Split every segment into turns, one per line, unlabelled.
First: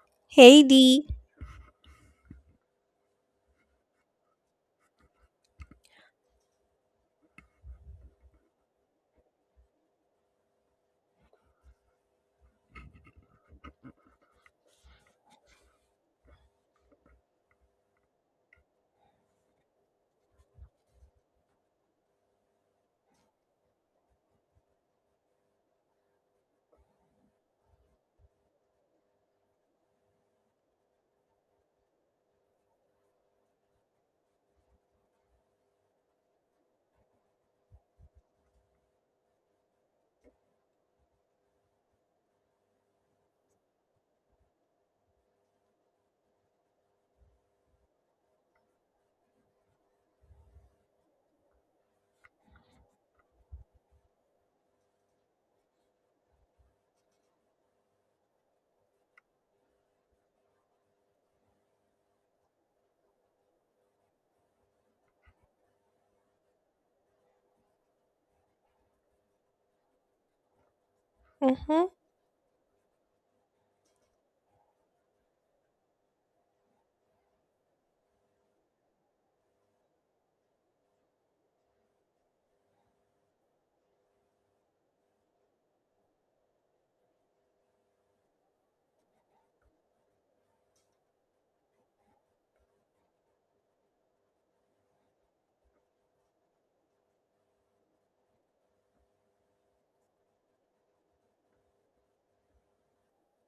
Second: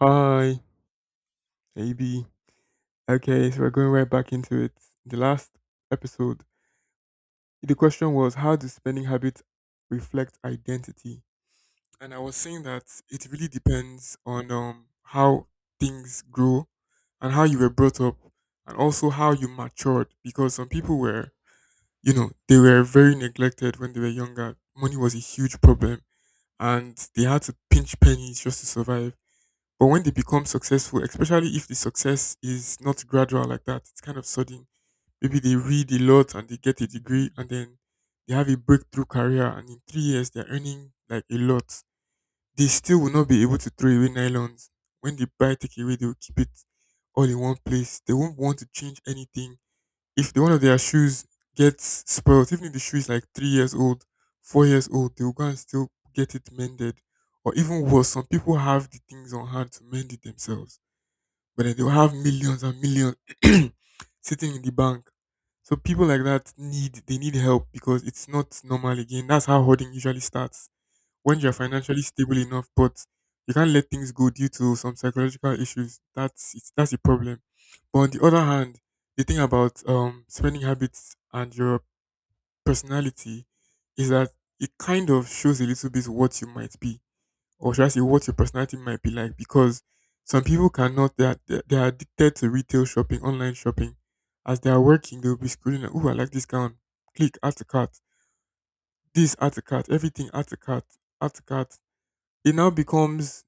Hi,
Heidi.
AB. Okay, so we're going right back into it. The last episode, the question was how do spending habits reflect identity? And I was saying that it really depends on how things grow and how you were brought up and also how you matured because some people were, they were very neglected when they were younger. Money was a huge problem and they had to pinch pennies just to survive. But when they become successful, especially if the success is not gradual like that, it's kind of sudden. Maybe they read a lot and they get a degree and then they have a breakthrough career and in 3 years they're earning like a lot. They still will not be able to throw away nylons. When they buy takeaway, they will keep it all in one place. They won't want to change anything if the one of their shoes gets spoiled, even if the shoe is like 3 years old, 4 years old, they will go and still get it mended. Or even worse, some people have the things on hand to mend it themselves, but then they'll have millions and millions sitting in the bank. So people like that need they need help because it's not normal again. That's how hoarding usually starts when you're
Mm-hmm.
financially stable enough, but you can't let things go due to some psychological issues. That's a problem. But on the other hand, the thing about spending habits and your personality is that it kind of shows a little bit what you might be, or should I say, what your personality might be like, because some people cannot. They are addicted to retail shopping, online shopping. As they are working, they will be scrolling. Like, oh, I like this gown. Click, add to cart. This, add to cart. Everything, add to cart. Add to cart, it now becomes,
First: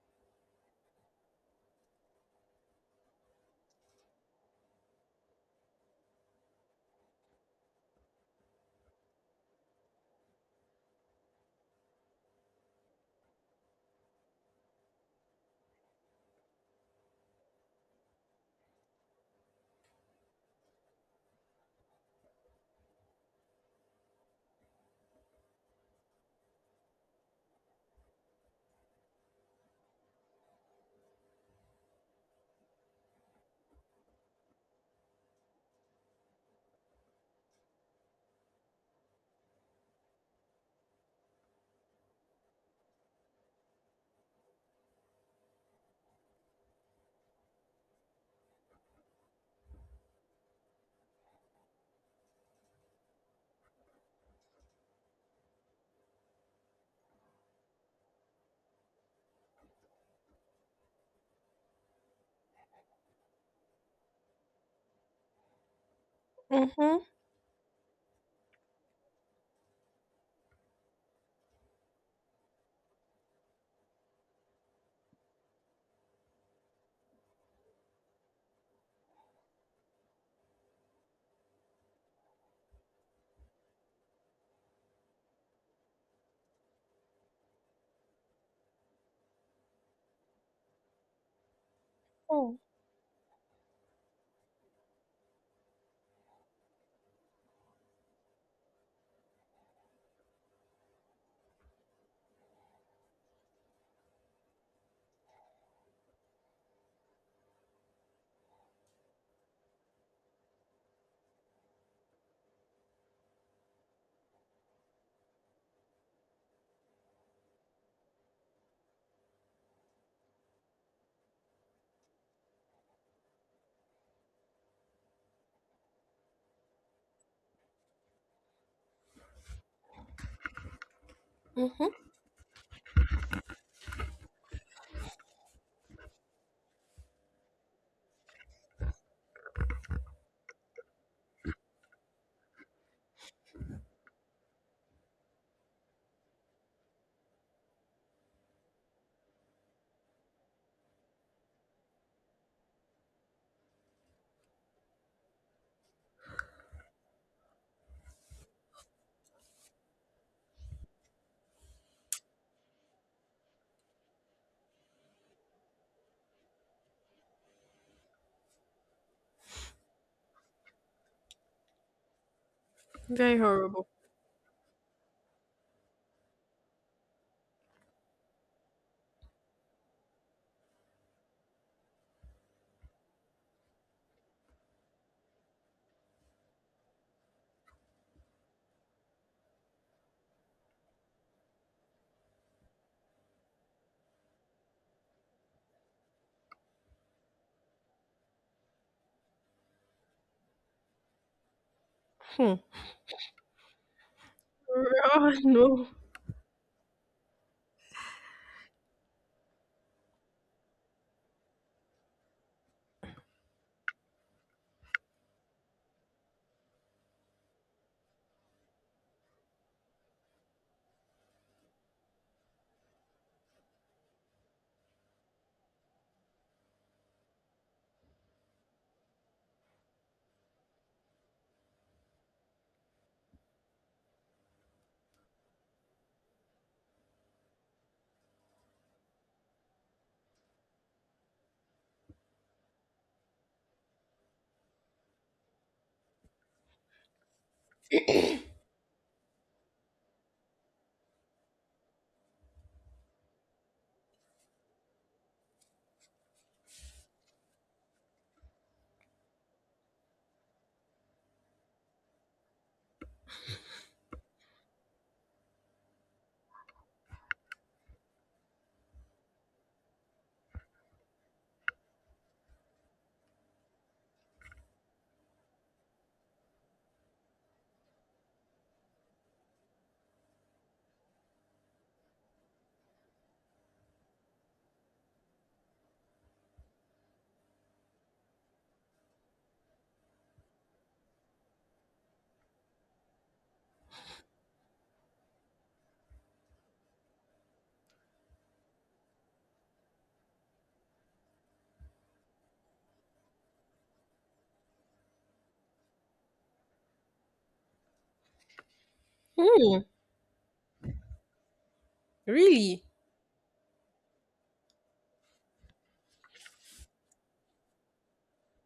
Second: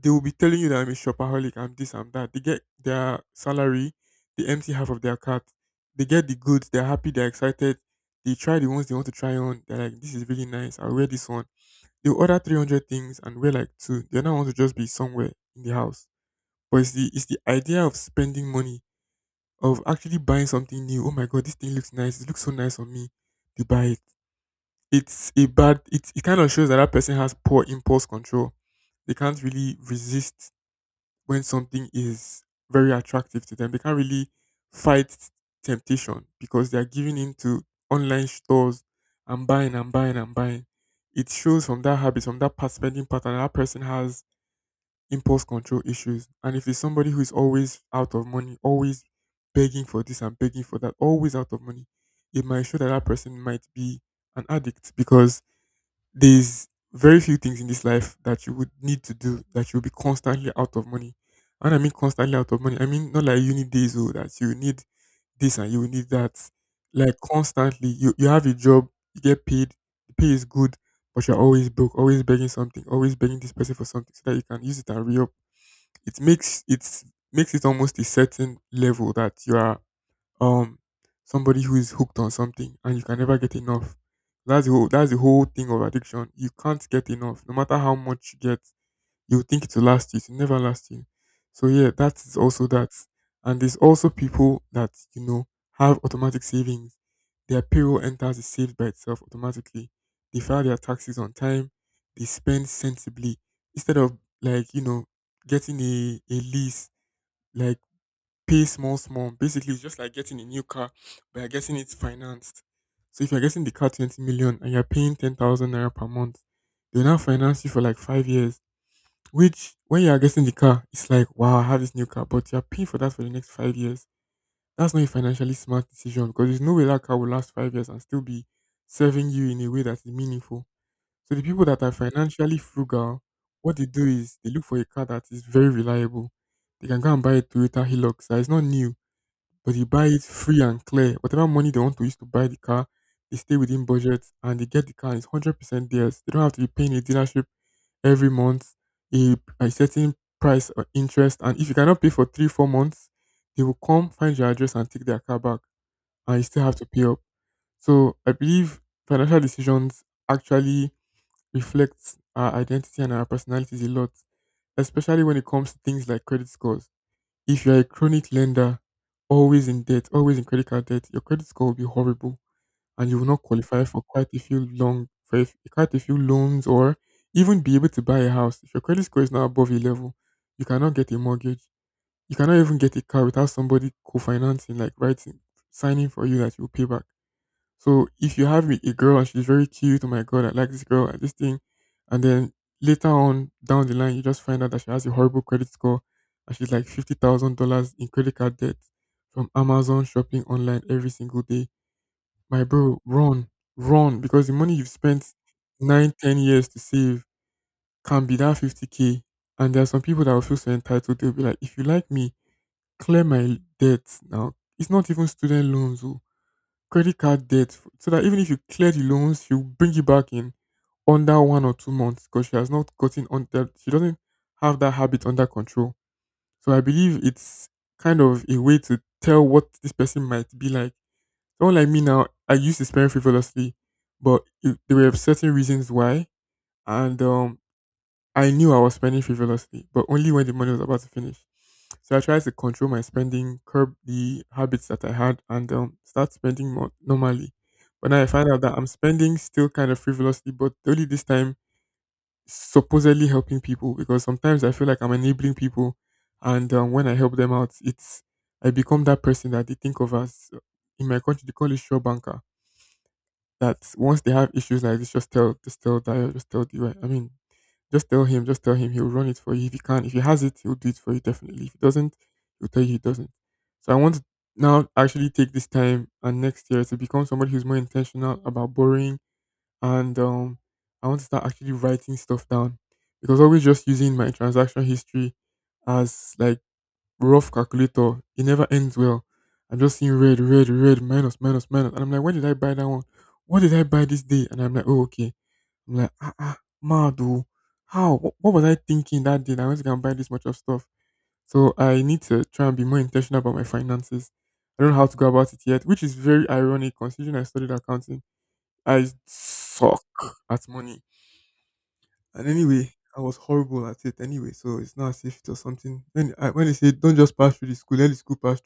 they will be telling you that I'm a shopaholic, I'm this, I'm that. They get their salary, they empty half of their cart, they get the goods, they're happy, they're excited. They try the ones they want to try on. They're like, this is really nice. I'll wear this one. They'll order 300 things and wear like two. They don't want to just be somewhere in the house. But it's the idea of spending money, of actually buying something new. Oh my god, this thing looks nice. It looks so nice on me. They buy it. It's a bad it, It kind of shows that that person has poor impulse control. They can't really resist when something is very attractive to them. They can't really fight temptation because they are giving in to online stores and buying and buying and buying. It shows from that habit, from that past spending pattern, that person has impulse control issues. And if it's somebody who is always out of money, always begging for this and begging for that, always out of money, it might show that that person might be an addict because there's very few things in this life that you would need to do that you'll be constantly out of money. And I mean constantly out of money, I mean not like uni days or that you need this and you need that.
Mm-hmm.
Like constantly, you have a job, you get paid, the pay is good, but you're always broke, always begging something, always begging this person for something so that you can use it and re up. It makes it almost a certain level that you are um somebody who is hooked on something and you can never get enough. That's the whole thing of addiction. You can't get enough. No matter how much you get, you think it will last you, it will never last you. So yeah, that is
Oh.
also that. And there's also people that, have automatic savings. Their payroll enters is saved by itself automatically. They file their taxes on time, they spend sensibly. Instead of like, getting a lease, like pay small, small. Basically, it's just like getting a new car, but you're getting it financed. So if you're getting the car 20 million and you're paying 10,000 naira per month, they'll now finance you for like 5 years. Which, when you're getting the car, it's like, wow, I have this new car, but you're paying for that for the next 5 years. That's not a financially smart decision because there's no way that car will last 5 years and still be serving you in a way that is meaningful. So the people that are
Mm-hmm.
financially frugal, what they do is they look for a car that is very reliable. They can go and buy a Toyota Hilux that is not new, but you buy it free and clear. Whatever money they want to use to buy the car, they stay within budget and they get the car, and it's 100% theirs. They don't have to be paying a dealership every month a certain price or interest. And if you cannot pay for 3 or 4 months, they will come find your address and take their car back, and you still have to pay up. So I believe financial decisions actually reflects our identity and our personalities a lot, especially when it comes to things like credit scores. If you're a chronic lender, always in debt, always in credit card debt, your credit score will be horrible and you will not qualify for quite a few loans or even be able to buy a house. If your credit score is not above a level, you cannot get a mortgage. You cannot even get a car without somebody co-financing, like writing, signing for you that you will pay back. So if you have a girl and she's very cute, oh my god, I like this girl, and this thing, and then later on down the line you just find out that she has a horrible credit score and she's like $50,000 in credit card debt from Amazon shopping online every single day.
Hmm.
My bro, run, run, because the money you've
Oh
spent
no.
9 or 10 years to save can be that 50K. And there are some people that will feel so entitled. They'll be like, if you like me, clear my debts now. It's not even student loans. Oh, credit card debt. So that even if you clear the loans, she'll bring you back in under 1 or 2 months because she has not gotten on that. She doesn't have that habit under control. So I believe it's kind of a way to tell what this person might be like. Someone like me now, I used to spend frivolously, but there were certain reasons why, and I knew I was spending frivolously, but only when the money was about to finish. So I tried to control my spending, curb the habits that I had, and start spending more normally. But now I find out that I'm spending still kind of frivolously, but only this time supposedly helping people because sometimes I feel like I'm enabling people, and when I help them out, it's I become that person that they think of as in my country they call it show banker. That once they have issues like this, just tell, Dio, just tell, the I mean, just tell him he'll run it for you if he can. If he has it, he'll do it for you definitely. If he doesn't, he'll tell you he doesn't. So I want to now actually take this time and next year to become somebody who's more intentional about borrowing, and I want to start actually writing stuff down. Because always just using my transaction history as like rough calculator, it never ends well. I'm just seeing red, red, red, minus, minus, minus. And I'm like, when did I buy that one? What did I buy this day? And I'm like, oh, okay. I'm like, ah, ah, Madu, how? What was I thinking that day, that I went to go and buy this much of stuff? So I need to try and be more intentional about my finances. I don't know how to go about it yet, which is very ironic considering I studied accounting. I
Hmm.
suck at money. And
Really?
anyway, I was horrible at it anyway, so it's not as if it was something. When they say don't just pass through the school, let the school pass.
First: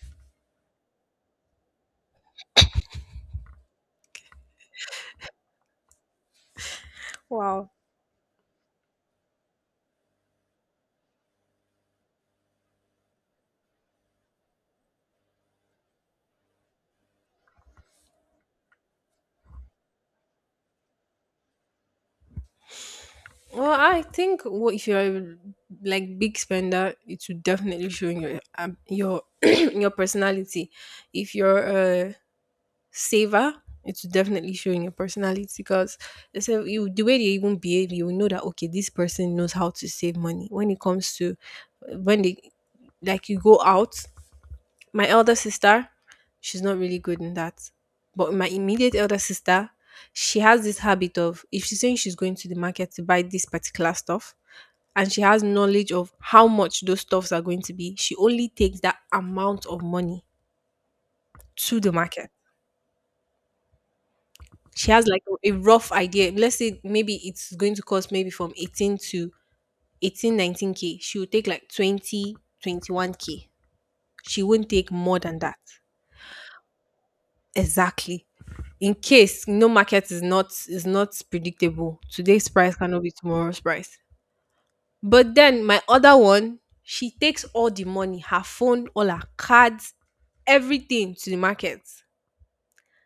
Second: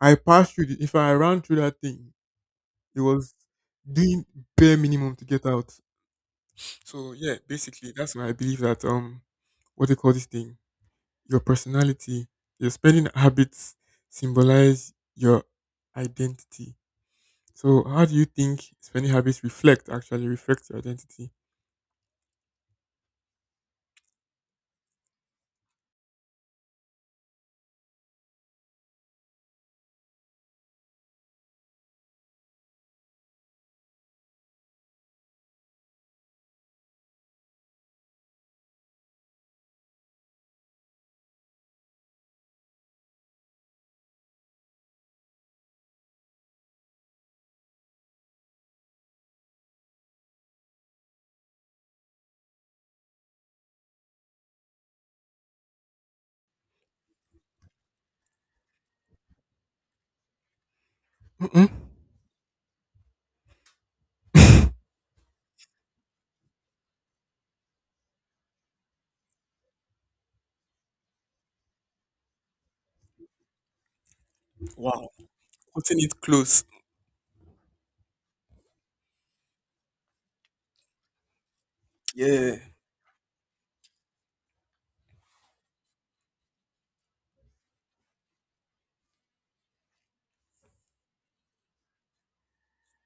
I passed through if I ran through that thing, it was doing bare minimum to get out. So yeah,
Wow.
basically that's why I believe that what they call this thing, your personality, your spending habits symbolize your identity. So how do you think spending habits reflect actually reflect your identity?
Well, I think, well, if you're a, like, big spender, it should definitely show in your in your personality. If you're a saver, it should definitely show in your personality, because they say you, the way they even behave, you will know that, okay, this person knows how to save money. When it comes to when they, like, you go out. My elder sister, she's not really good in that. But my immediate elder sister, she has this habit of, if she's saying she's going to the market to buy this particular stuff and she has knowledge of how much those stuffs are going to be, she only takes that amount of money
Mm-mm.
to the market. She has like a rough idea. Let's say maybe it's going to cost maybe from 18 to 18, 19 k. She will take like 20, 21 k. She won't take
Wow,
more than that.
putting it close.
Exactly. In case, no, market is not predictable. Today's
Yeah.
price cannot be tomorrow's price. But then my other one, she takes all the money, her phone, all her cards, everything to the market.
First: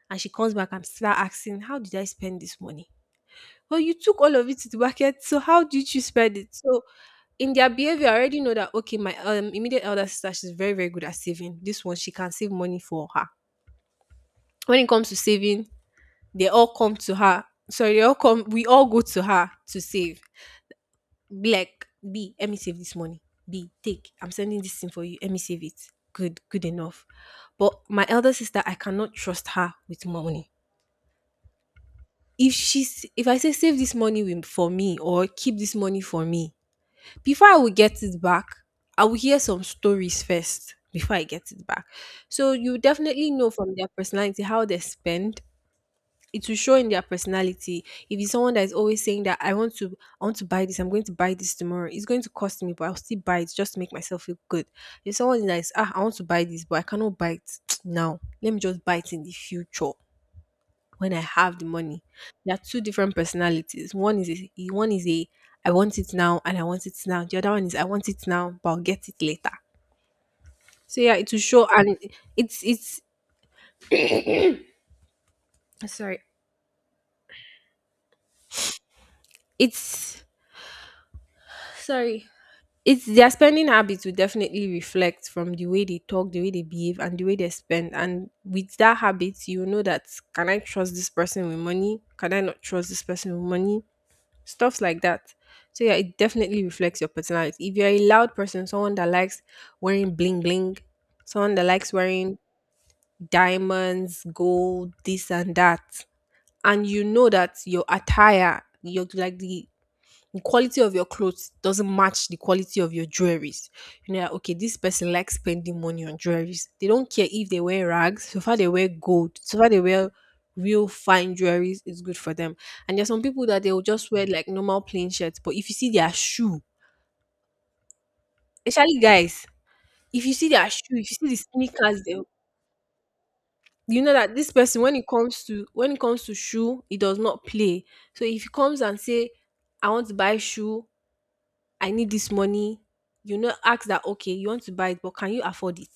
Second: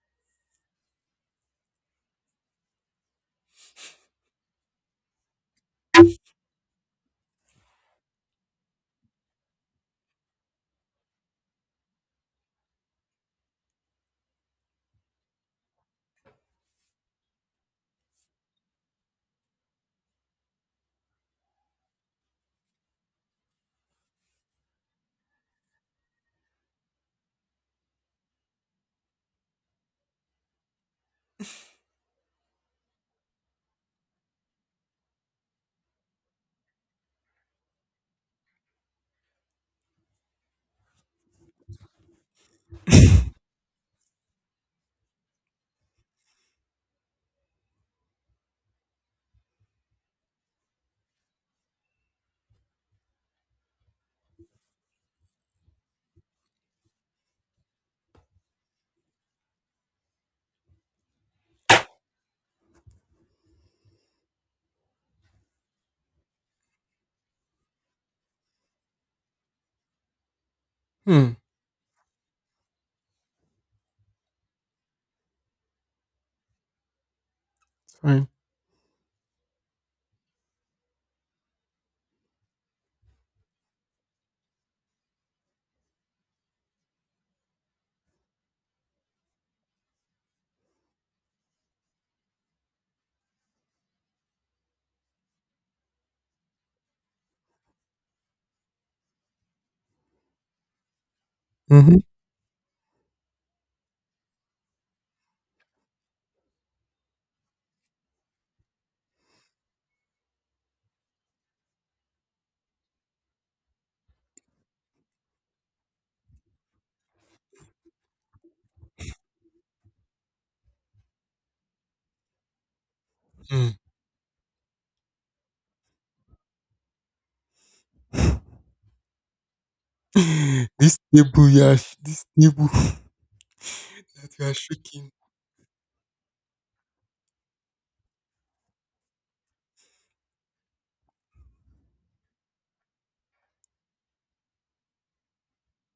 And she comes back and start asking, "How did I spend this money?" Well, you took all of it to the market, so how did you spend it? So in their behavior, I already know that, okay, my immediate elder sister, she's very, very good at saving. This one, she can save money for her. When it comes to saving, they all come to her. Sorry, they all come. We all go to her to save. Be like, "B, let me save this money. B, take. I'm sending this thing for you. Let me save it." Good, good enough. But my elder sister, I cannot trust her with money. If I say save this money for me or keep this money for me, before I will get it back, I will hear some stories first before I get it back. So you definitely know from their personality how they spend, it will show in their personality. If it's someone that is always saying that I want to buy this, I'm going to buy this tomorrow. It's going to cost me, but I'll still buy it just to make myself feel good. If someone that is, ah, I want to buy this, but I cannot buy it now. Let me just buy it in the future when I have the money. There are two different personalities. One is a, I want it now and I want it now. The other one is, I want it now, but I'll get it later. So yeah,
Hmm.
it will show and it's sorry.
It's fine.
It's sorry it's their spending habits will definitely reflect from the way they talk, the way they behave, and the way they spend. And with that habit, you know that, can I trust this person with money? Can I not trust this person with money? Stuff like that. So yeah, it definitely reflects your personality. If you're a loud person, someone that likes wearing bling bling, someone that likes
Mm-hmm.
wearing diamonds, gold, this and that, and you know that your attire, your, like, the quality of your clothes doesn't match the quality of your jewelries. You know that, okay, this person likes spending money on jewelries. They don't care if they wear rags, so far they wear gold, so far they wear real fine jewelries, it's good for them. And there's some people that they will just wear like normal plain shirts, but if you see their shoe, especially guys, if you see their
This
shoe, if you see the
table, Yash.
sneakers, they,
This table.
you know
That
that
you
this
are
person
shaking.
when it comes to shoe, it does not play. So if he comes and say, "I want to buy shoe, I need this money." You know, ask that, "Okay, you want to buy it, but can you afford it?"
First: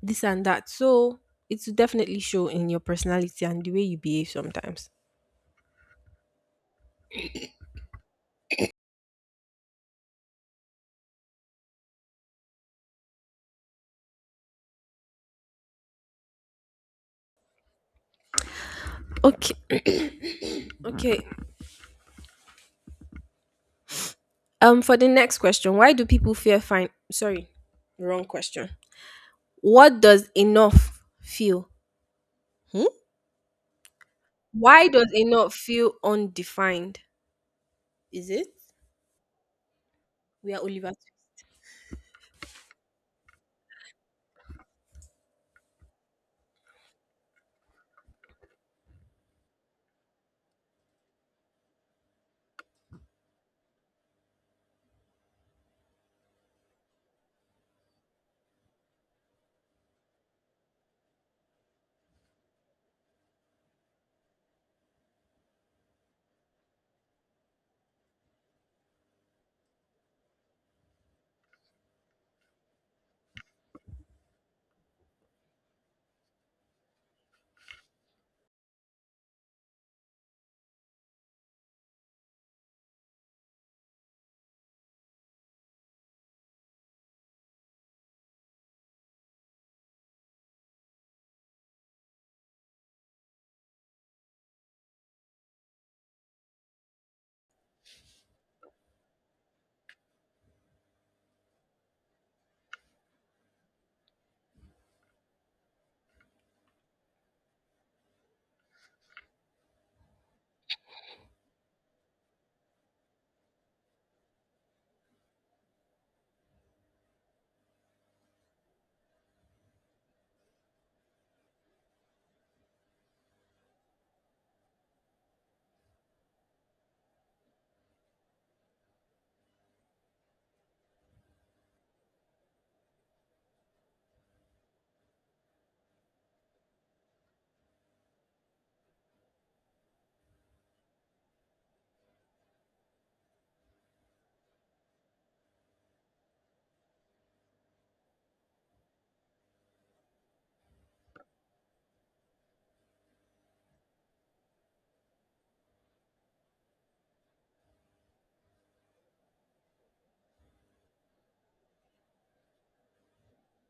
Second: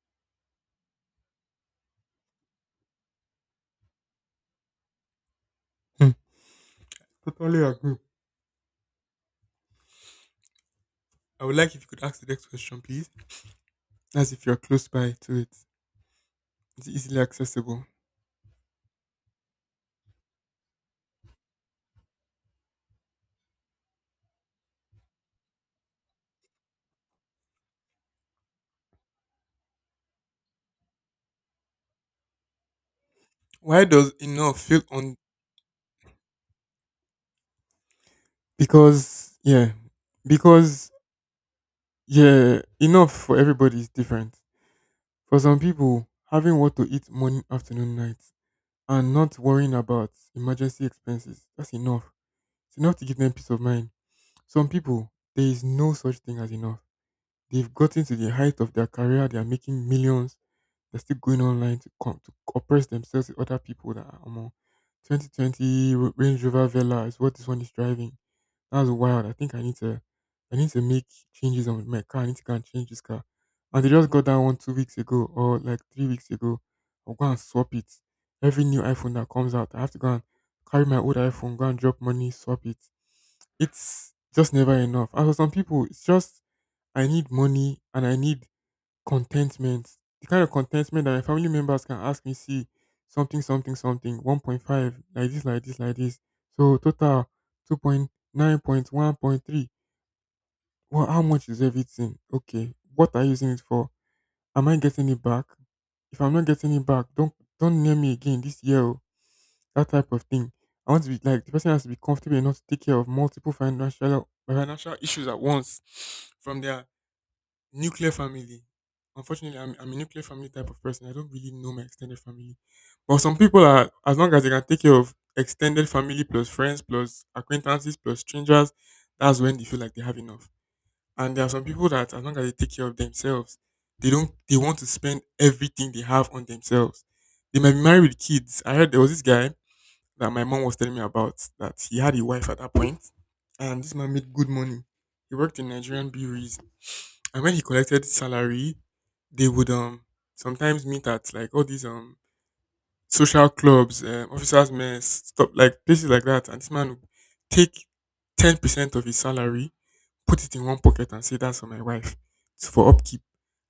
This and that. So it will definitely show in your personality and the way you behave sometimes.
Hmm. Totally agree. I would like if you could ask the next question, please, as if you're close by to it. It's easily accessible.
Okay. Okay. For the next question, why do people fear fine? Sorry, wrong question. What does enough feel? Hmm?
Why does enough feel
Why does
on?
enough feel undefined? Is it?
Because yeah,
We are
because
Oliver.
yeah, enough for everybody is different. For some people, having what to eat morning, afternoon, night, and not worrying about emergency expenses, that's enough. It's enough to give them peace of mind. Some people, there is no such thing as enough. They've gotten to the height of their career. They are making millions. They're still going online to oppress themselves with other people that are more. 2020 Range Rover Vela is what this one is driving. That's wild. I think I need to make changes on my car. I need to go and change this car. And they just got that one 2 weeks ago, or like 3 weeks ago. I'll go and swap it. Every new iPhone that comes out, I have to go and carry my old iPhone, go and drop money, swap it. It's just never enough. And for some people, it's just I need money and I need contentment. The kind of contentment that my family members can ask me, see, something, something, something, 1.5, like this, like this, like this. So total 2.9.1.3. Well, how much is everything? Okay. What are you using it for? Am I getting it back? If I'm not getting it back, don't near me again this year. Oh, that type of thing. I want to be like the person has to be comfortable enough to take care of multiple financial issues at once, from their nuclear family. Unfortunately, I'm a nuclear family type of person. I don't really know my extended family. But some people are, as long as they can take care of extended family plus friends plus acquaintances plus strangers, that's when they feel like they have enough. And there are some people that, as long as they take care of themselves, they don't, they want to spend everything they have on themselves. They might be married with kids. I heard there was this guy that my mom was telling me about that he had a wife at that point, and this man made good money. He worked in Nigerian breweries, and when he collected salary, they would sometimes meet at like all these social clubs, officers' mess, stuff like places like that. And this man would take 10% of his salary, put it in one pocket, and say that's for my wife, it's for upkeep,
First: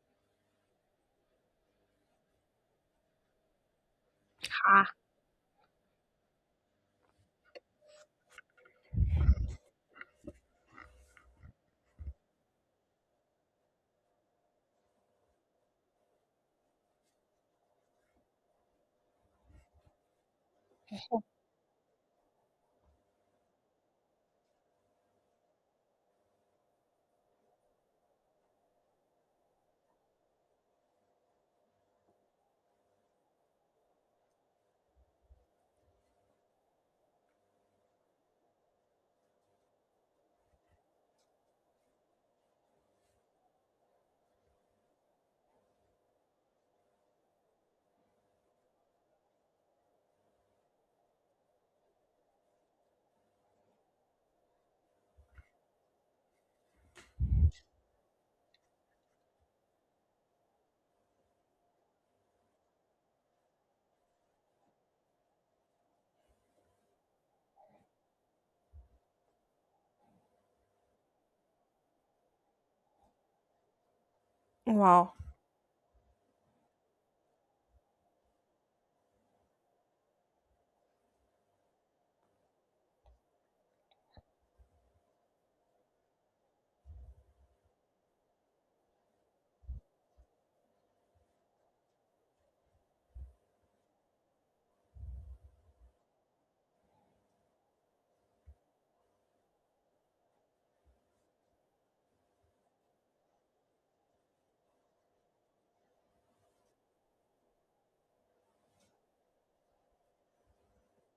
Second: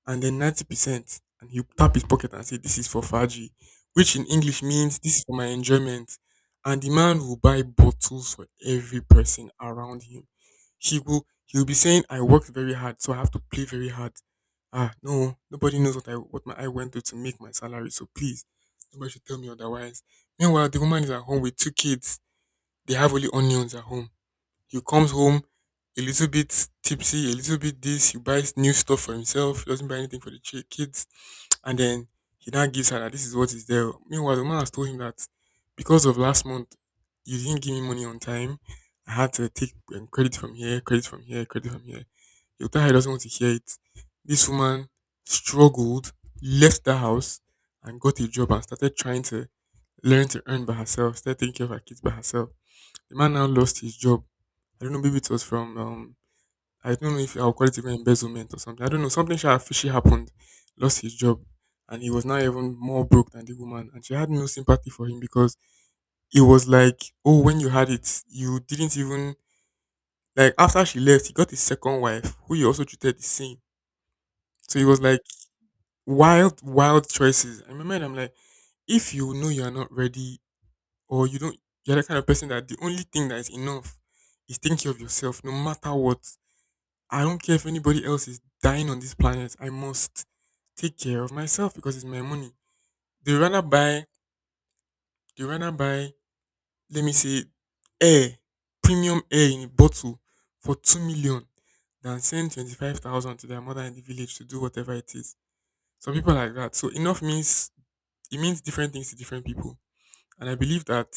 and then 90% and he'll tap his pocket and say this is for Faji, which in English means this is for my enjoyment. And the man will buy bottles for every person around him. He'll be saying, I worked very hard, so I have to play very hard. Ah, no, nobody knows what I what my I went through to make my salary, so please, nobody should tell me otherwise. Meanwhile, the woman is at home with two kids. They have only onions at home. He comes home a little bit tipsy, a little bit this. He buys new stuff for himself. He doesn't buy anything for the kids. And then he now gives her that this is what is there. Meanwhile, the man has told him that because of last month, you didn't give me money on time. I had to take credit from here, credit from here, credit from here. He'll tell her he doesn't want to hear it. This woman struggled, left the house, and got a job and started trying to learn to earn by herself, started taking care of her kids by herself. The man now lost his job. I don't know, maybe it was from I don't know if I'll call it even embezzlement or something. I don't know. Something sha fishy happened, lost his job, and he was now even more broke than the woman. And she had no sympathy for him because it was like, oh, when you had it, you didn't even like, after she left, he got his second wife, who he also treated the same. So it was
Wow.
like wild, wild choices. I remember and I'm like, if you know you're not ready, or you don't you're the kind of person that the only thing that is enough is thinking of yourself no matter what. I don't care if anybody else is dying on this planet. I must take care of myself because it's my money. They rather buy, they rather buy, let me say, air, premium air in a bottle for 2 million, than send 25,000 to their mother in the village to do whatever it is. Some people are like that. So enough means it means different things to different people, and I believe that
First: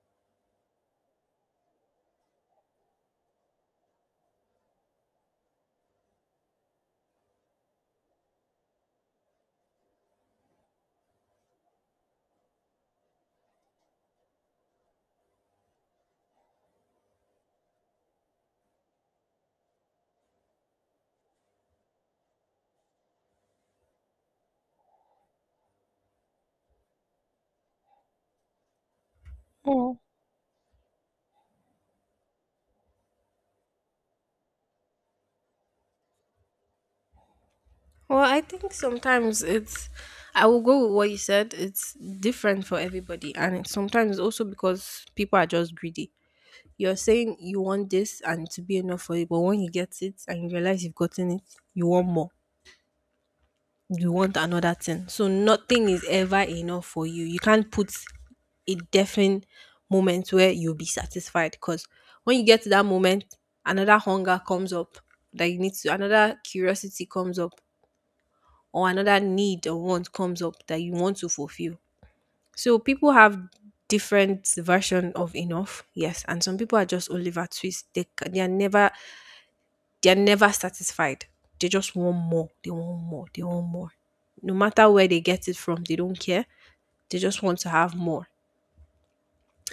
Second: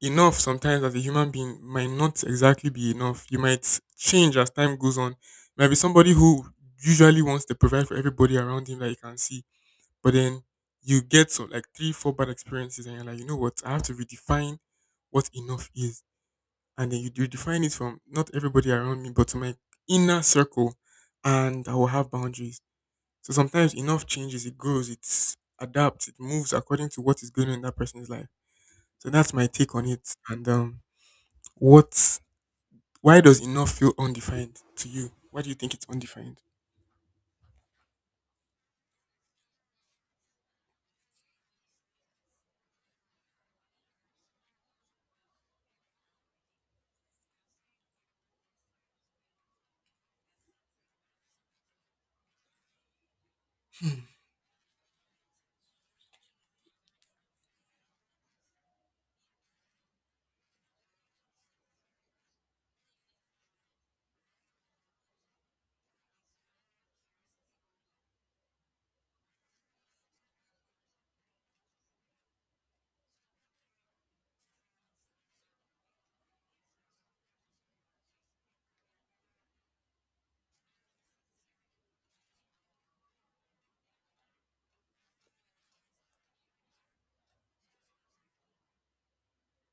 enough sometimes as a human being might not exactly be enough. You might change as time goes on. Might be somebody who usually wants to provide for everybody around him that you can see, but then you get so like three, four bad experiences, and you're like, you know what? I have to redefine what enough is, and then you redefine it from not everybody around me, but to my inner circle, and I will have boundaries. So sometimes enough changes, it grows, it adapts, it moves according to what is going on in that person's life. So that's my take on it, and what why does enough feel undefined to you? Why do you think it's undefined?
Well, I think sometimes it's, I will go with what you said. It's different for everybody, and it's sometimes also because people are just greedy. You're saying you want this and to be enough for you, but when you get it and you realize you've gotten it, you want more. You want another thing. So nothing is ever enough for you. You can't put a definite moment where you'll be satisfied, because when you get to that moment, another hunger comes up that you need to, another curiosity comes up, or another need or want comes up that you want to fulfill. So people have different version of enough, yes, and some people are just Oliver Twist. They are never, they are never satisfied. They just want more. They want more. They want more. No matter where they get it from, they don't care. They just want to have more.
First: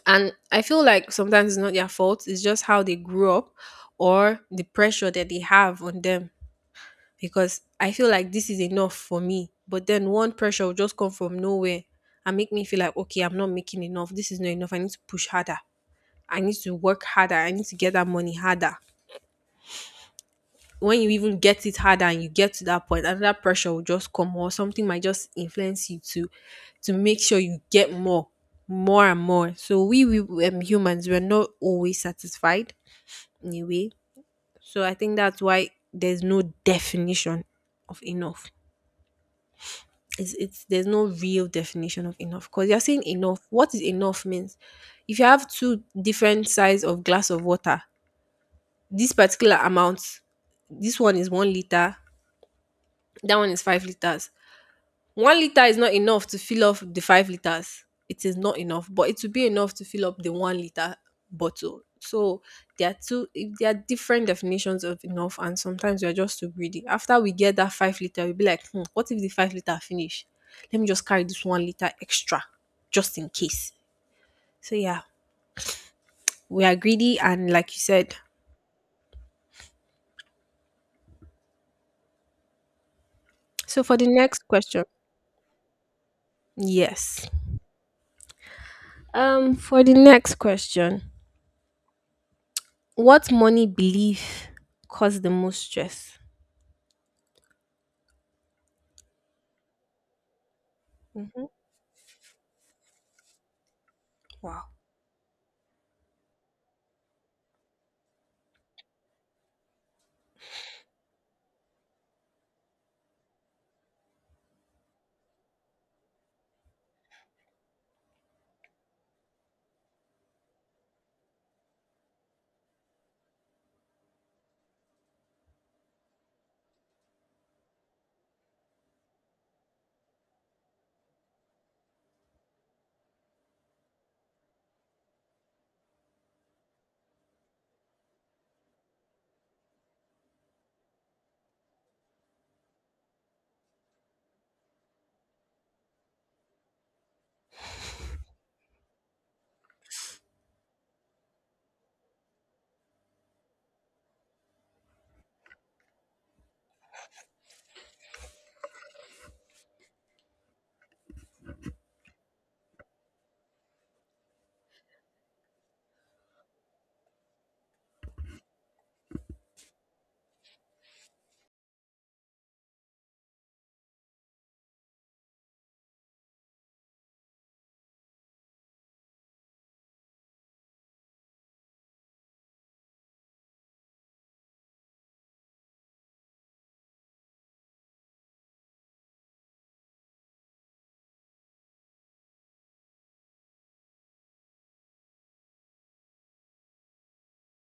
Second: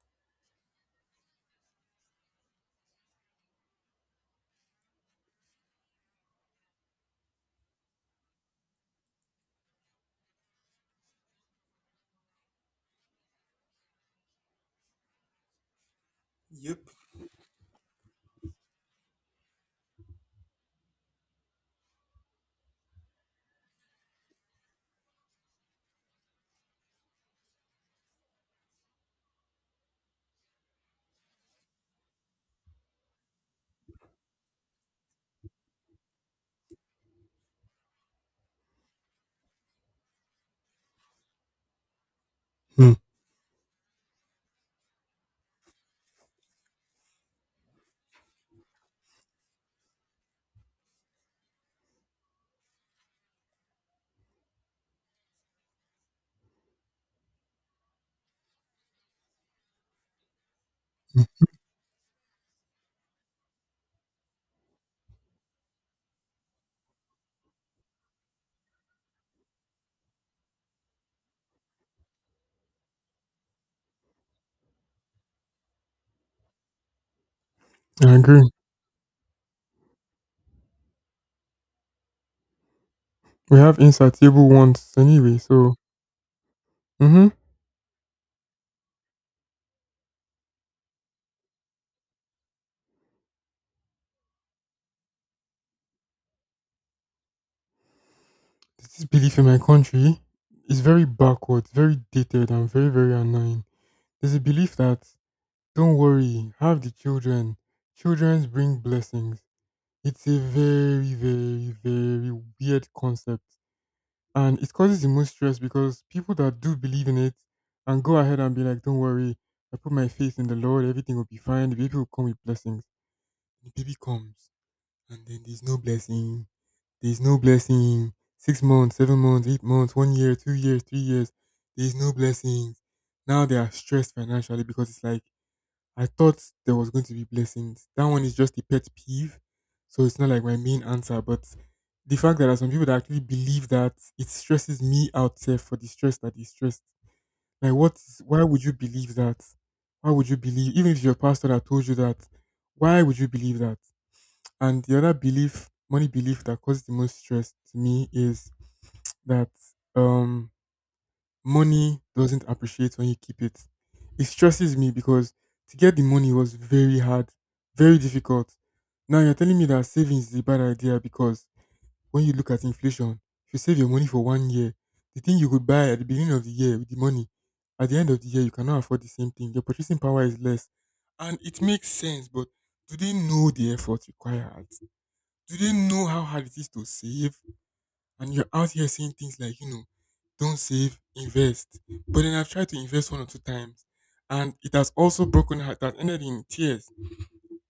And I feel like sometimes it's not their fault. It's just how they grew up or the pressure that they have on them, because I feel like this is enough for me. But then one pressure will just come from nowhere and make me feel like, okay, I'm not making enough. This is not enough. I need to push harder. I need to
Yep.
work harder. I need to get that money harder. When you even get it harder and you get to that point, another pressure will just come or something might just influence you to make sure you get more, more and more. So we, humans, we're not always satisfied anyway. So I think that's why there's no definition of enough. It's there's no real definition of enough, because you're
Hmm.
saying enough, what is enough means. If you have two different size of glass of water, this particular amount, this one is 1 liter, that one is 5 liters. 1 litre is not enough to fill up the 5 liters. It is not enough, but it will be enough to fill up the 1 liter
Hmm.
bottle. So there are two there are different definitions of enough, and sometimes we are just too greedy. After we get that 5-liter, we'll be like, hmm, what if the 5-liter finish? Let me just carry this 1 liter extra just in case. So yeah, we are greedy, and, like you
I
said.
agree. We have
So for the next
insatiable
question,
wants anyway, so mm-hmm.
yes. For the next question, what money belief cause the most stress?
This belief in my country is very
Hmm.
backward, very dated, and very, very annoying. There's a
Wow.
belief that don't worry, have the children. Children bring blessings. It's a very, very, very weird concept. And it causes the most stress because people that do believe in it and go ahead and be like, "Don't worry, I put my faith in the Lord, everything will be fine. The baby will come with blessings." The baby comes, and then there's no blessing. There's no blessing. 6 months, 7 months, 8 months, 1 year, 2 years, 3 years. There's no blessings. Now they are stressed financially because it's like I thought there was going to be blessings. That one is just a pet peeve. So it's not like my main answer. But the fact that there are some people that actually believe that, it stresses me out there for the stress that is stressed. Like why would you believe that? Why would you believe even if your pastor that told you that, why would you believe that? And the other belief, money belief, that causes the most stress to me is that um money doesn't appreciate when you keep it. It stresses me because to get the money was very hard, very difficult. Now you're telling me that savings is a bad idea because when you look at inflation, if you save your money for 1 year, the thing you could buy at the beginning of the year with the money, at the end of the year, you cannot afford the same thing. Your purchasing power is less. And it makes sense, but do they know the effort required? Do they know how hard it is to save? And you're out here saying things like, don't save, invest. But then I've tried to invest one or two times, and it has also broken heart that ended in tears.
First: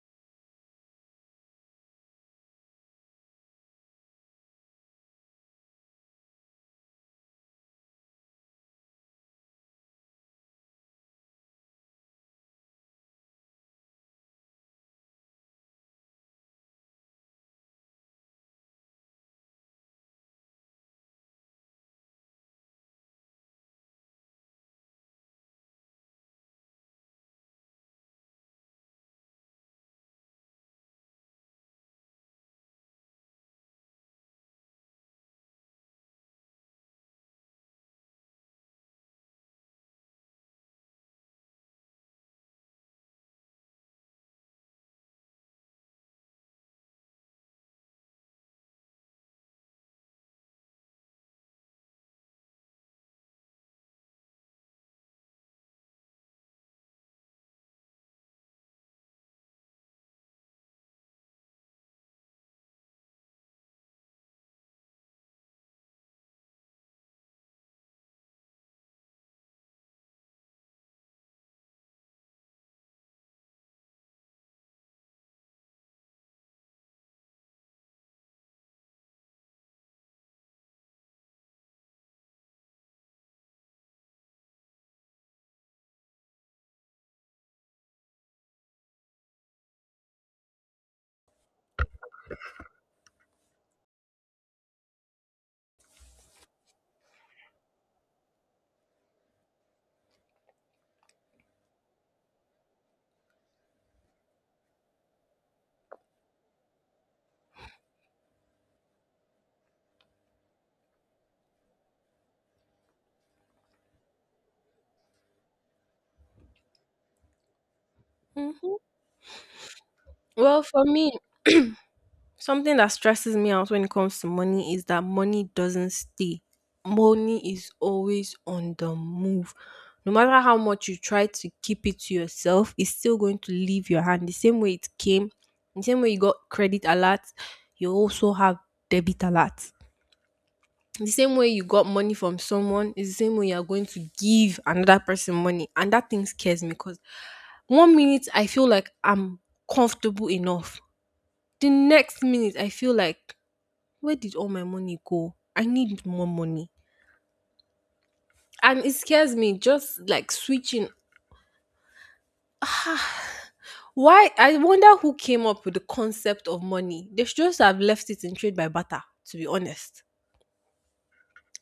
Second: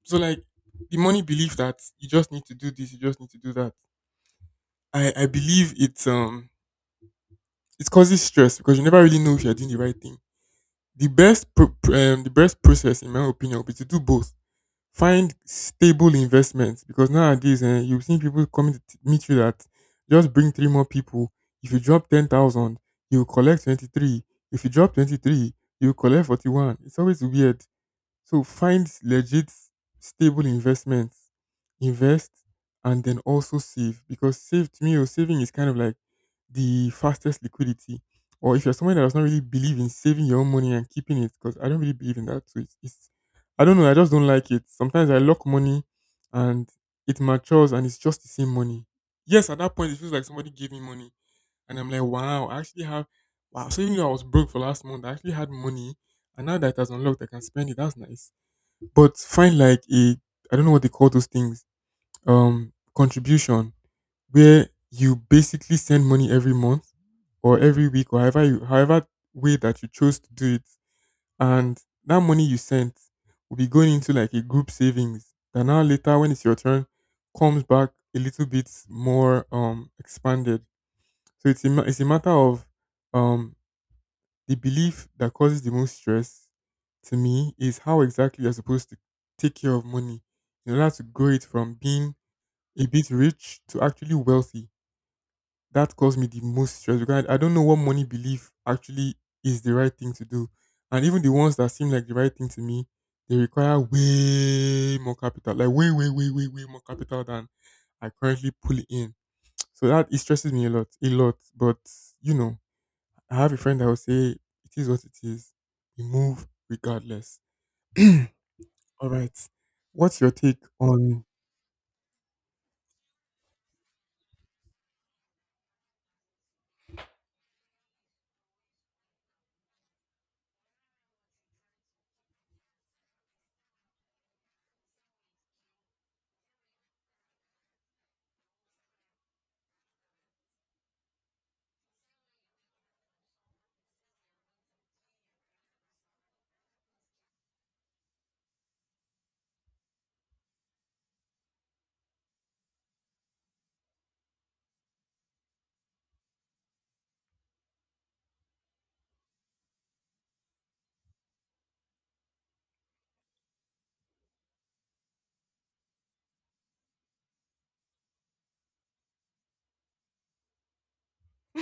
So like the money belief that you just need to do this, you just need to do that. I believe it's it causes stress because you never really know if you're doing the right thing. The best process, in my opinion, would be to do both. Find stable investments because nowadays you've seen people coming to meet you that just bring three more people. If you drop 10,000, you collect 23. If you drop 23, you collect 41. It's always weird. So find legit stable investments, invest, and then also save, because save to me or saving is kind of like the fastest liquidity. Or if you're someone that does not really believe in saving your own money and keeping it, because I don't really believe in that. So it's I don't know, I just don't like it. Sometimes I lock money and it matures and it's just the same money. Yes, at that point it feels like somebody gave me money and I'm like, wow, I actually have, wow. So even though I was broke for last month, I actually had money, and now that it has unlocked, I can spend it. That's nice, but find like a, I don't know what they call those things, contribution, where you basically send money every month or every week or however way that you chose to do it, and that money you sent will be going into like a group savings that now later, when it's your turn, comes back a little bit more expanded. So it's a matter of um the belief that causes the most stress to me is how exactly you're supposed to take care of money in order to grow it from being a bit rich to actually wealthy. That caused me the most stress, because I don't know what money belief actually is the right thing to do. And even the ones that seem like the right thing to me, they require way more capital, like way, way, way, way, way more capital than I currently pull in. So that it stresses me a lot, a lot. But you know, I have a friend that will say, it is what it is. We move regardless.
Hmm.
All right. What's your take
Well, for me,
on?
something that stresses me out when it comes to money is that money doesn't stay. Money is always on the move. No matter how much you try to keep it to yourself, it's still going to leave your hand. The same way it came, the same way you got credit alert, you also have debit alert. The same way you got money from someone is the same way you are going to give another person money. And that thing scares me, because one minute I feel like I'm comfortable enough. The next minute, I feel like, where did all my money go? I need more money. And it scares me, just like switching. Ah, why? I wonder who came up with the concept of money. They should just have left it in trade by barter, to be honest.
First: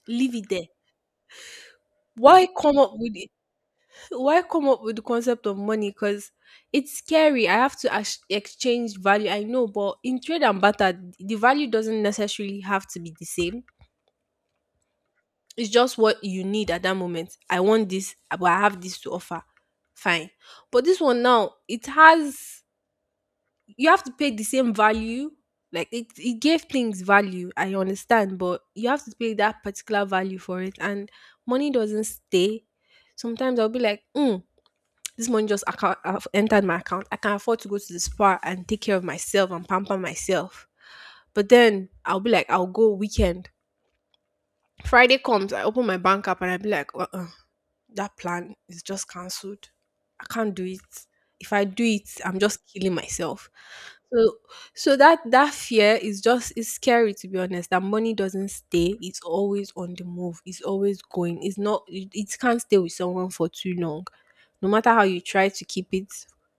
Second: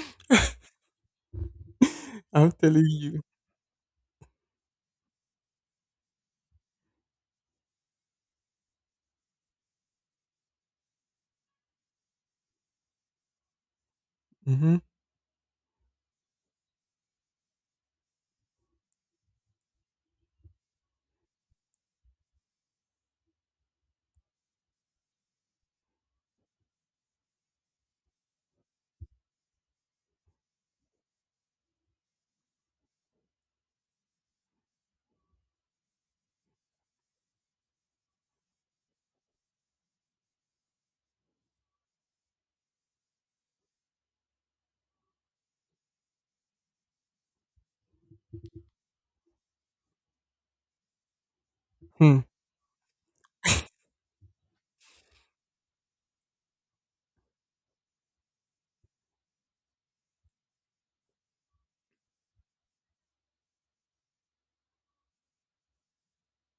Leave it there. Why
I'm
come
telling
up with
you.
it? Why come up with the concept of money? Because it's scary. I have to exchange value. I know, but in trade and barter, the value doesn't necessarily have to be the same.
Mm-hmm.
It's just what you need at that moment. I want this, but I have this to offer. Fine. But this one now, it has, you have to pay the same value. Like it gave things value, I understand, but you have to pay that particular value for it. And money doesn't stay. Sometimes I'll be like, this money just entered my account. I can afford to go to the spa and take care of myself and pamper myself. But then I'll be like, I'll go weekend. Friday comes, I open my bank app and I'll be like, that plan is just cancelled. I can't do it. If I do it,
Hmm.
I'm just killing myself. So so that fear is just, is scary, to be honest. That money doesn't stay. It's always on the move. It's always going. It's not it, it can't stay with someone for too long. No matter how you try to keep it,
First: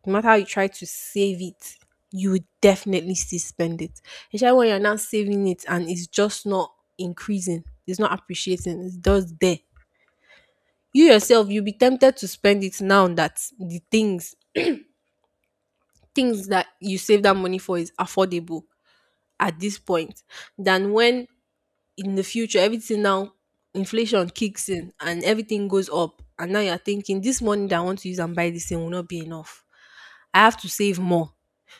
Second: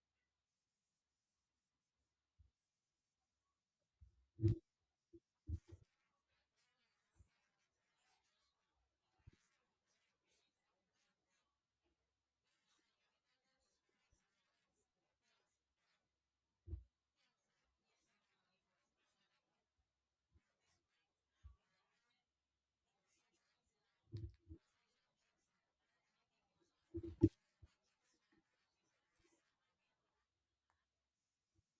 no matter how you try to save it, you will definitely still spend it. Especially when you're not saving it and it's just not increasing. It's not appreciating. It's just there, you yourself you'll be tempted to spend it now that the things that you save that money for is affordable at this point than when in the future everything now inflation kicks in and everything goes up and now you're thinking this money that I want to use and buy this thing will not be enough. I have to save more.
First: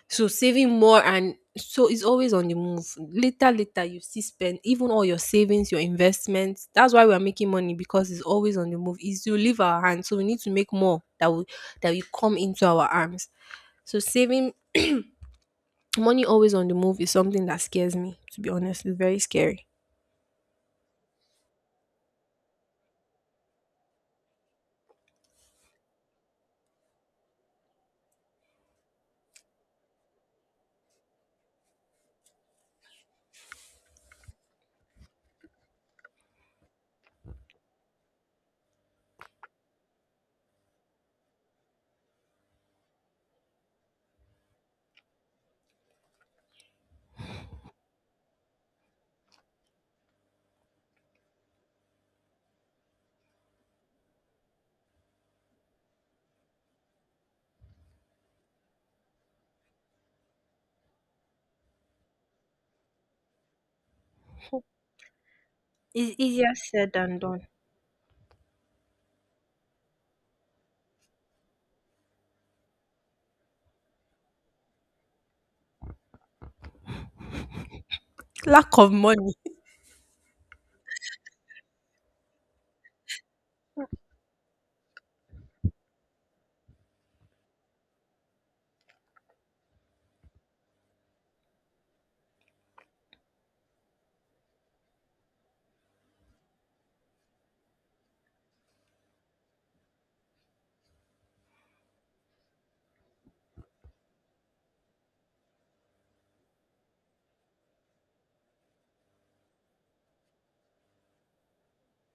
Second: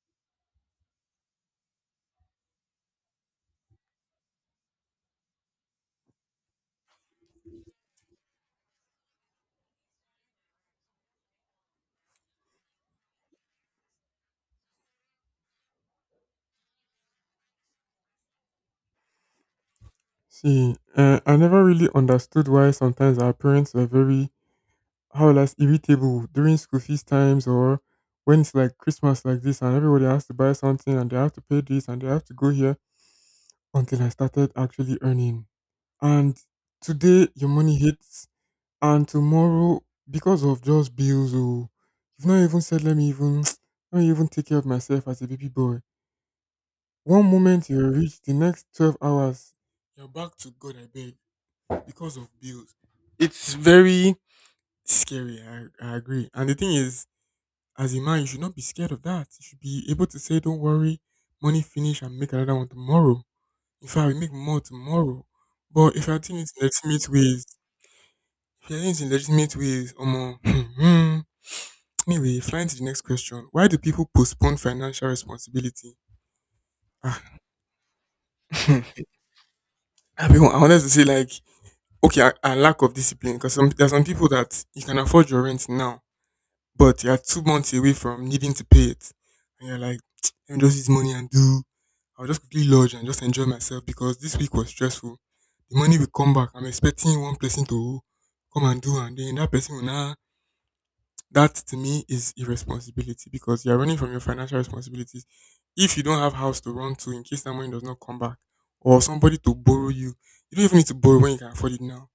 So saving more and so it's always on the move. Later, later you see, spend even all your savings, your investments. That's why we are making money because it's always on the move. It's to leave our hands. So we need to make more that will come into our arms. So saving money always on the move is something that scares me, to be honest. It's very scary.
See, I never really understood why sometimes our parents were very, how will I say, irritable during school feast times, or when it's like Christmas like this and everybody has to buy something and they have to pay this and they have to go here, until I started actually earning. And today, your money hits, and tomorrow, because of just bills, oh, you've not even said, let me even let me even take care of myself as a baby boy. One moment you're rich, the next 12 hours you're back to God, I beg, because of bills. It's very scary. I agree, and the thing is, as a man, you should not be scared of that. You should be able to say, don't worry, money finish and make another one tomorrow. In fact, we make more tomorrow, but if
It's
you're doing it
easier
in
said
legitimate
than
ways,
done.
if you're doing it in legitimate ways, omo. Anyway, flying to the next question. Why do people postpone financial responsibility? Ah,
Lack of money.
everyone, I wanted to say like, okay, a lack of discipline, because some, there are some people that you can afford your rent now, but you're 2 months away from needing to pay it, and you're like, let me just use money and do. I'll just quickly lodge and just enjoy myself because this week was stressful. The money will come back. I'm expecting one person to come and do, and then that person will now. That to me is irresponsibility, because you're running from your financial responsibilities. If you don't have house to run to in case that money does not come back, or somebody to borrow you, you don't even need to borrow when you can afford it now.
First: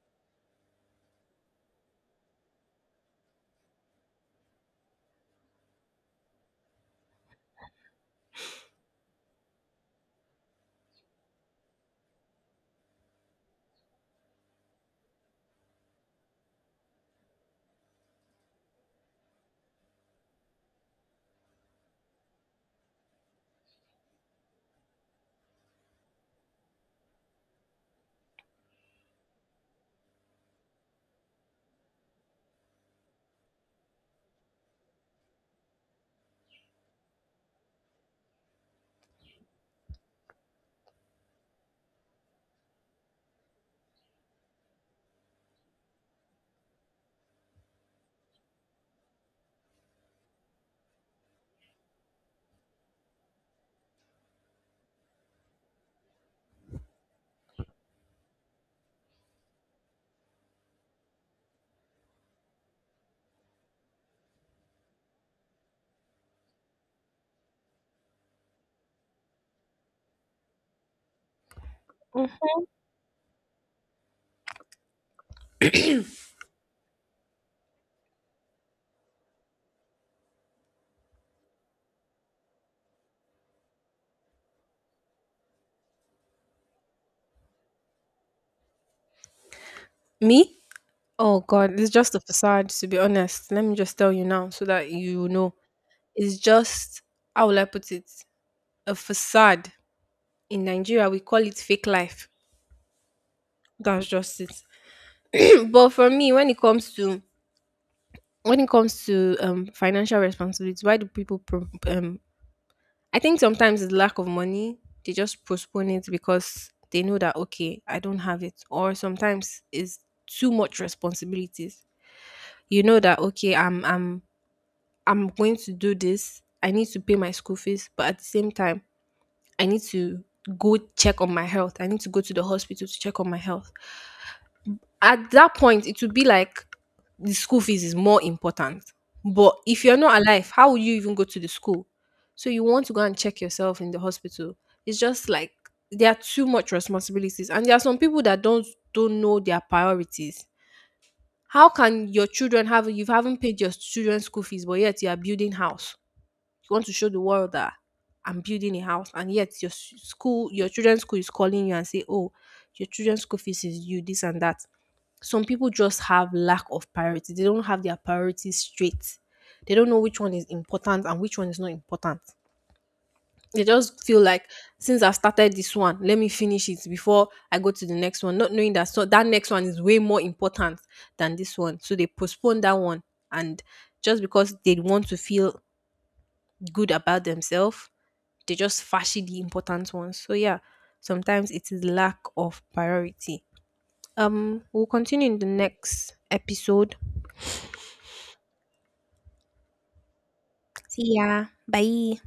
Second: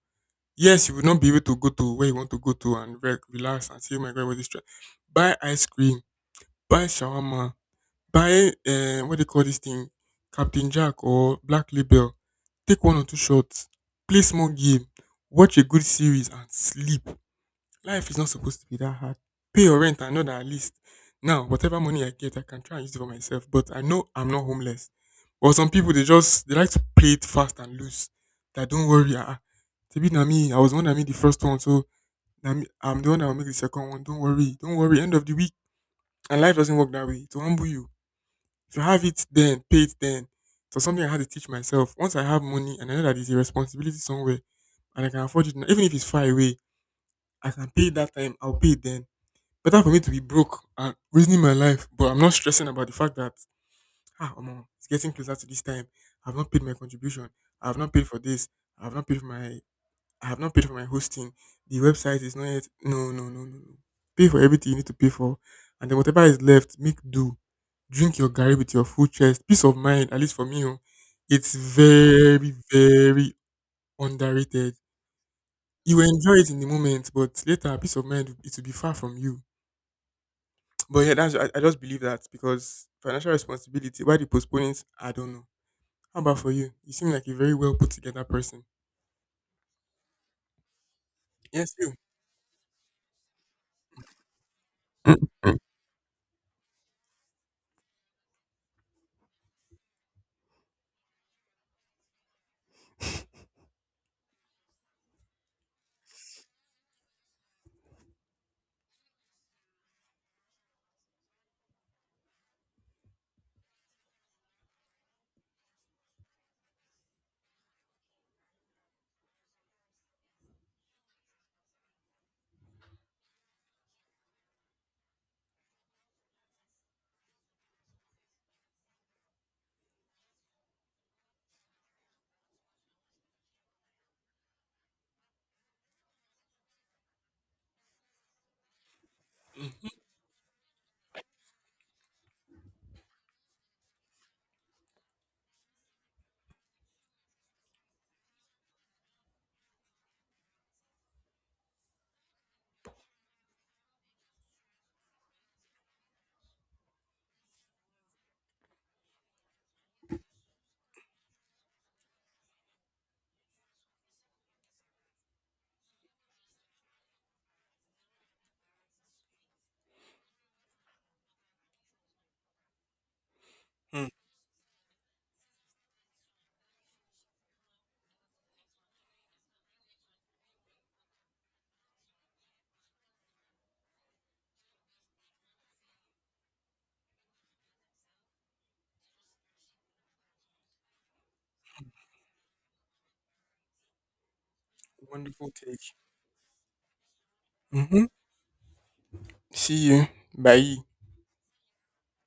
Yes, you will not be able to go to where you want to go to and relax and say, oh my God, what is this? Tra-" Buy ice cream, buy shawarma, buy, what do you call this thing? Captain Jack or Black Label. Take one or two shots, play small game, watch a good series and sleep. Life is not supposed to be that hard. Pay your rent, I know that at least. Now, whatever money I get, I can try and use it for myself. But I know I'm not homeless. But some people, they just they like to play it fast and loose. That don't worry, ah, Tibi na me. I was the one that made the first one, so I'm the one that will make the second one. Don't worry, don't worry. End of the week, and life doesn't work that way. To humble you, if you have it, then pay it then. So, something I had to teach myself. Once I have money and I know that it's a responsibility somewhere, and I can afford it now, even if it's far away, I can pay it that time. I'll pay it then. Better for me to be broke and reasoning my life, but I'm not stressing about the fact that, ah, omo, it's getting closer to this time. I've not paid my contribution. I've not paid for this. I've not paid for my. I have not paid for my hosting. The website is not yet. No, no, no, no, no. Pay for everything you need to pay for, and then whatever is left, make do. Drink your garri with your full chest. Peace of mind, at least for me, oh, it's
Mm.
very, very underrated. You will enjoy it in the moment, but later, peace of mind, it will be far from you. But yeah, that's, I just believe that, because financial responsibility, why the postponing it? I don't know. How about for you? You seem like a very well put together person.
Me? Oh
Yes,
god, it's
you.
just a facade to be honest. Let me just tell you now so that you know. Is just, how will I put it? A facade. In Nigeria, we call it fake life. That's just it. But for me, when it comes to when it comes to financial responsibility, why do people? I think sometimes it's lack of money. They just postpone it because they know that, okay, I don't have it, or sometimes it's too much responsibilities. You know that, okay, I'm going to do this. I need to pay my school fees, but at the same time, I need to go check on my health. I need to go to the hospital to check on my health. At that point, it would be like the school fees is more important. But if you're not alive, how would you even go to the school? So you want to go and check yourself in the hospital. It's just like there are too much responsibilities. And there are some people that don't know their priorities. How can your children have you haven't paid your children's school fees, but yet you are building house? You want to show the world that I'm building a house, and yet your school, your children's school is calling you and say, "Oh, your children's school fees is you this and that." Some people just have lack of priority. They don't have their priorities straight. They don't know which one is important and which one is not important. They just
Hmm.
feel like, since I've started this one, let me finish it before I go to the next one, not knowing that so that next one is way more important than this one. So they postpone that one and just because they want to feel good about themselves they just fashy the important ones. So yeah, sometimes it is lack of priority. We'll continue in the
Wonderful take.
next episode.
Mm-hmm. See you. Bye.
See ya. Bye.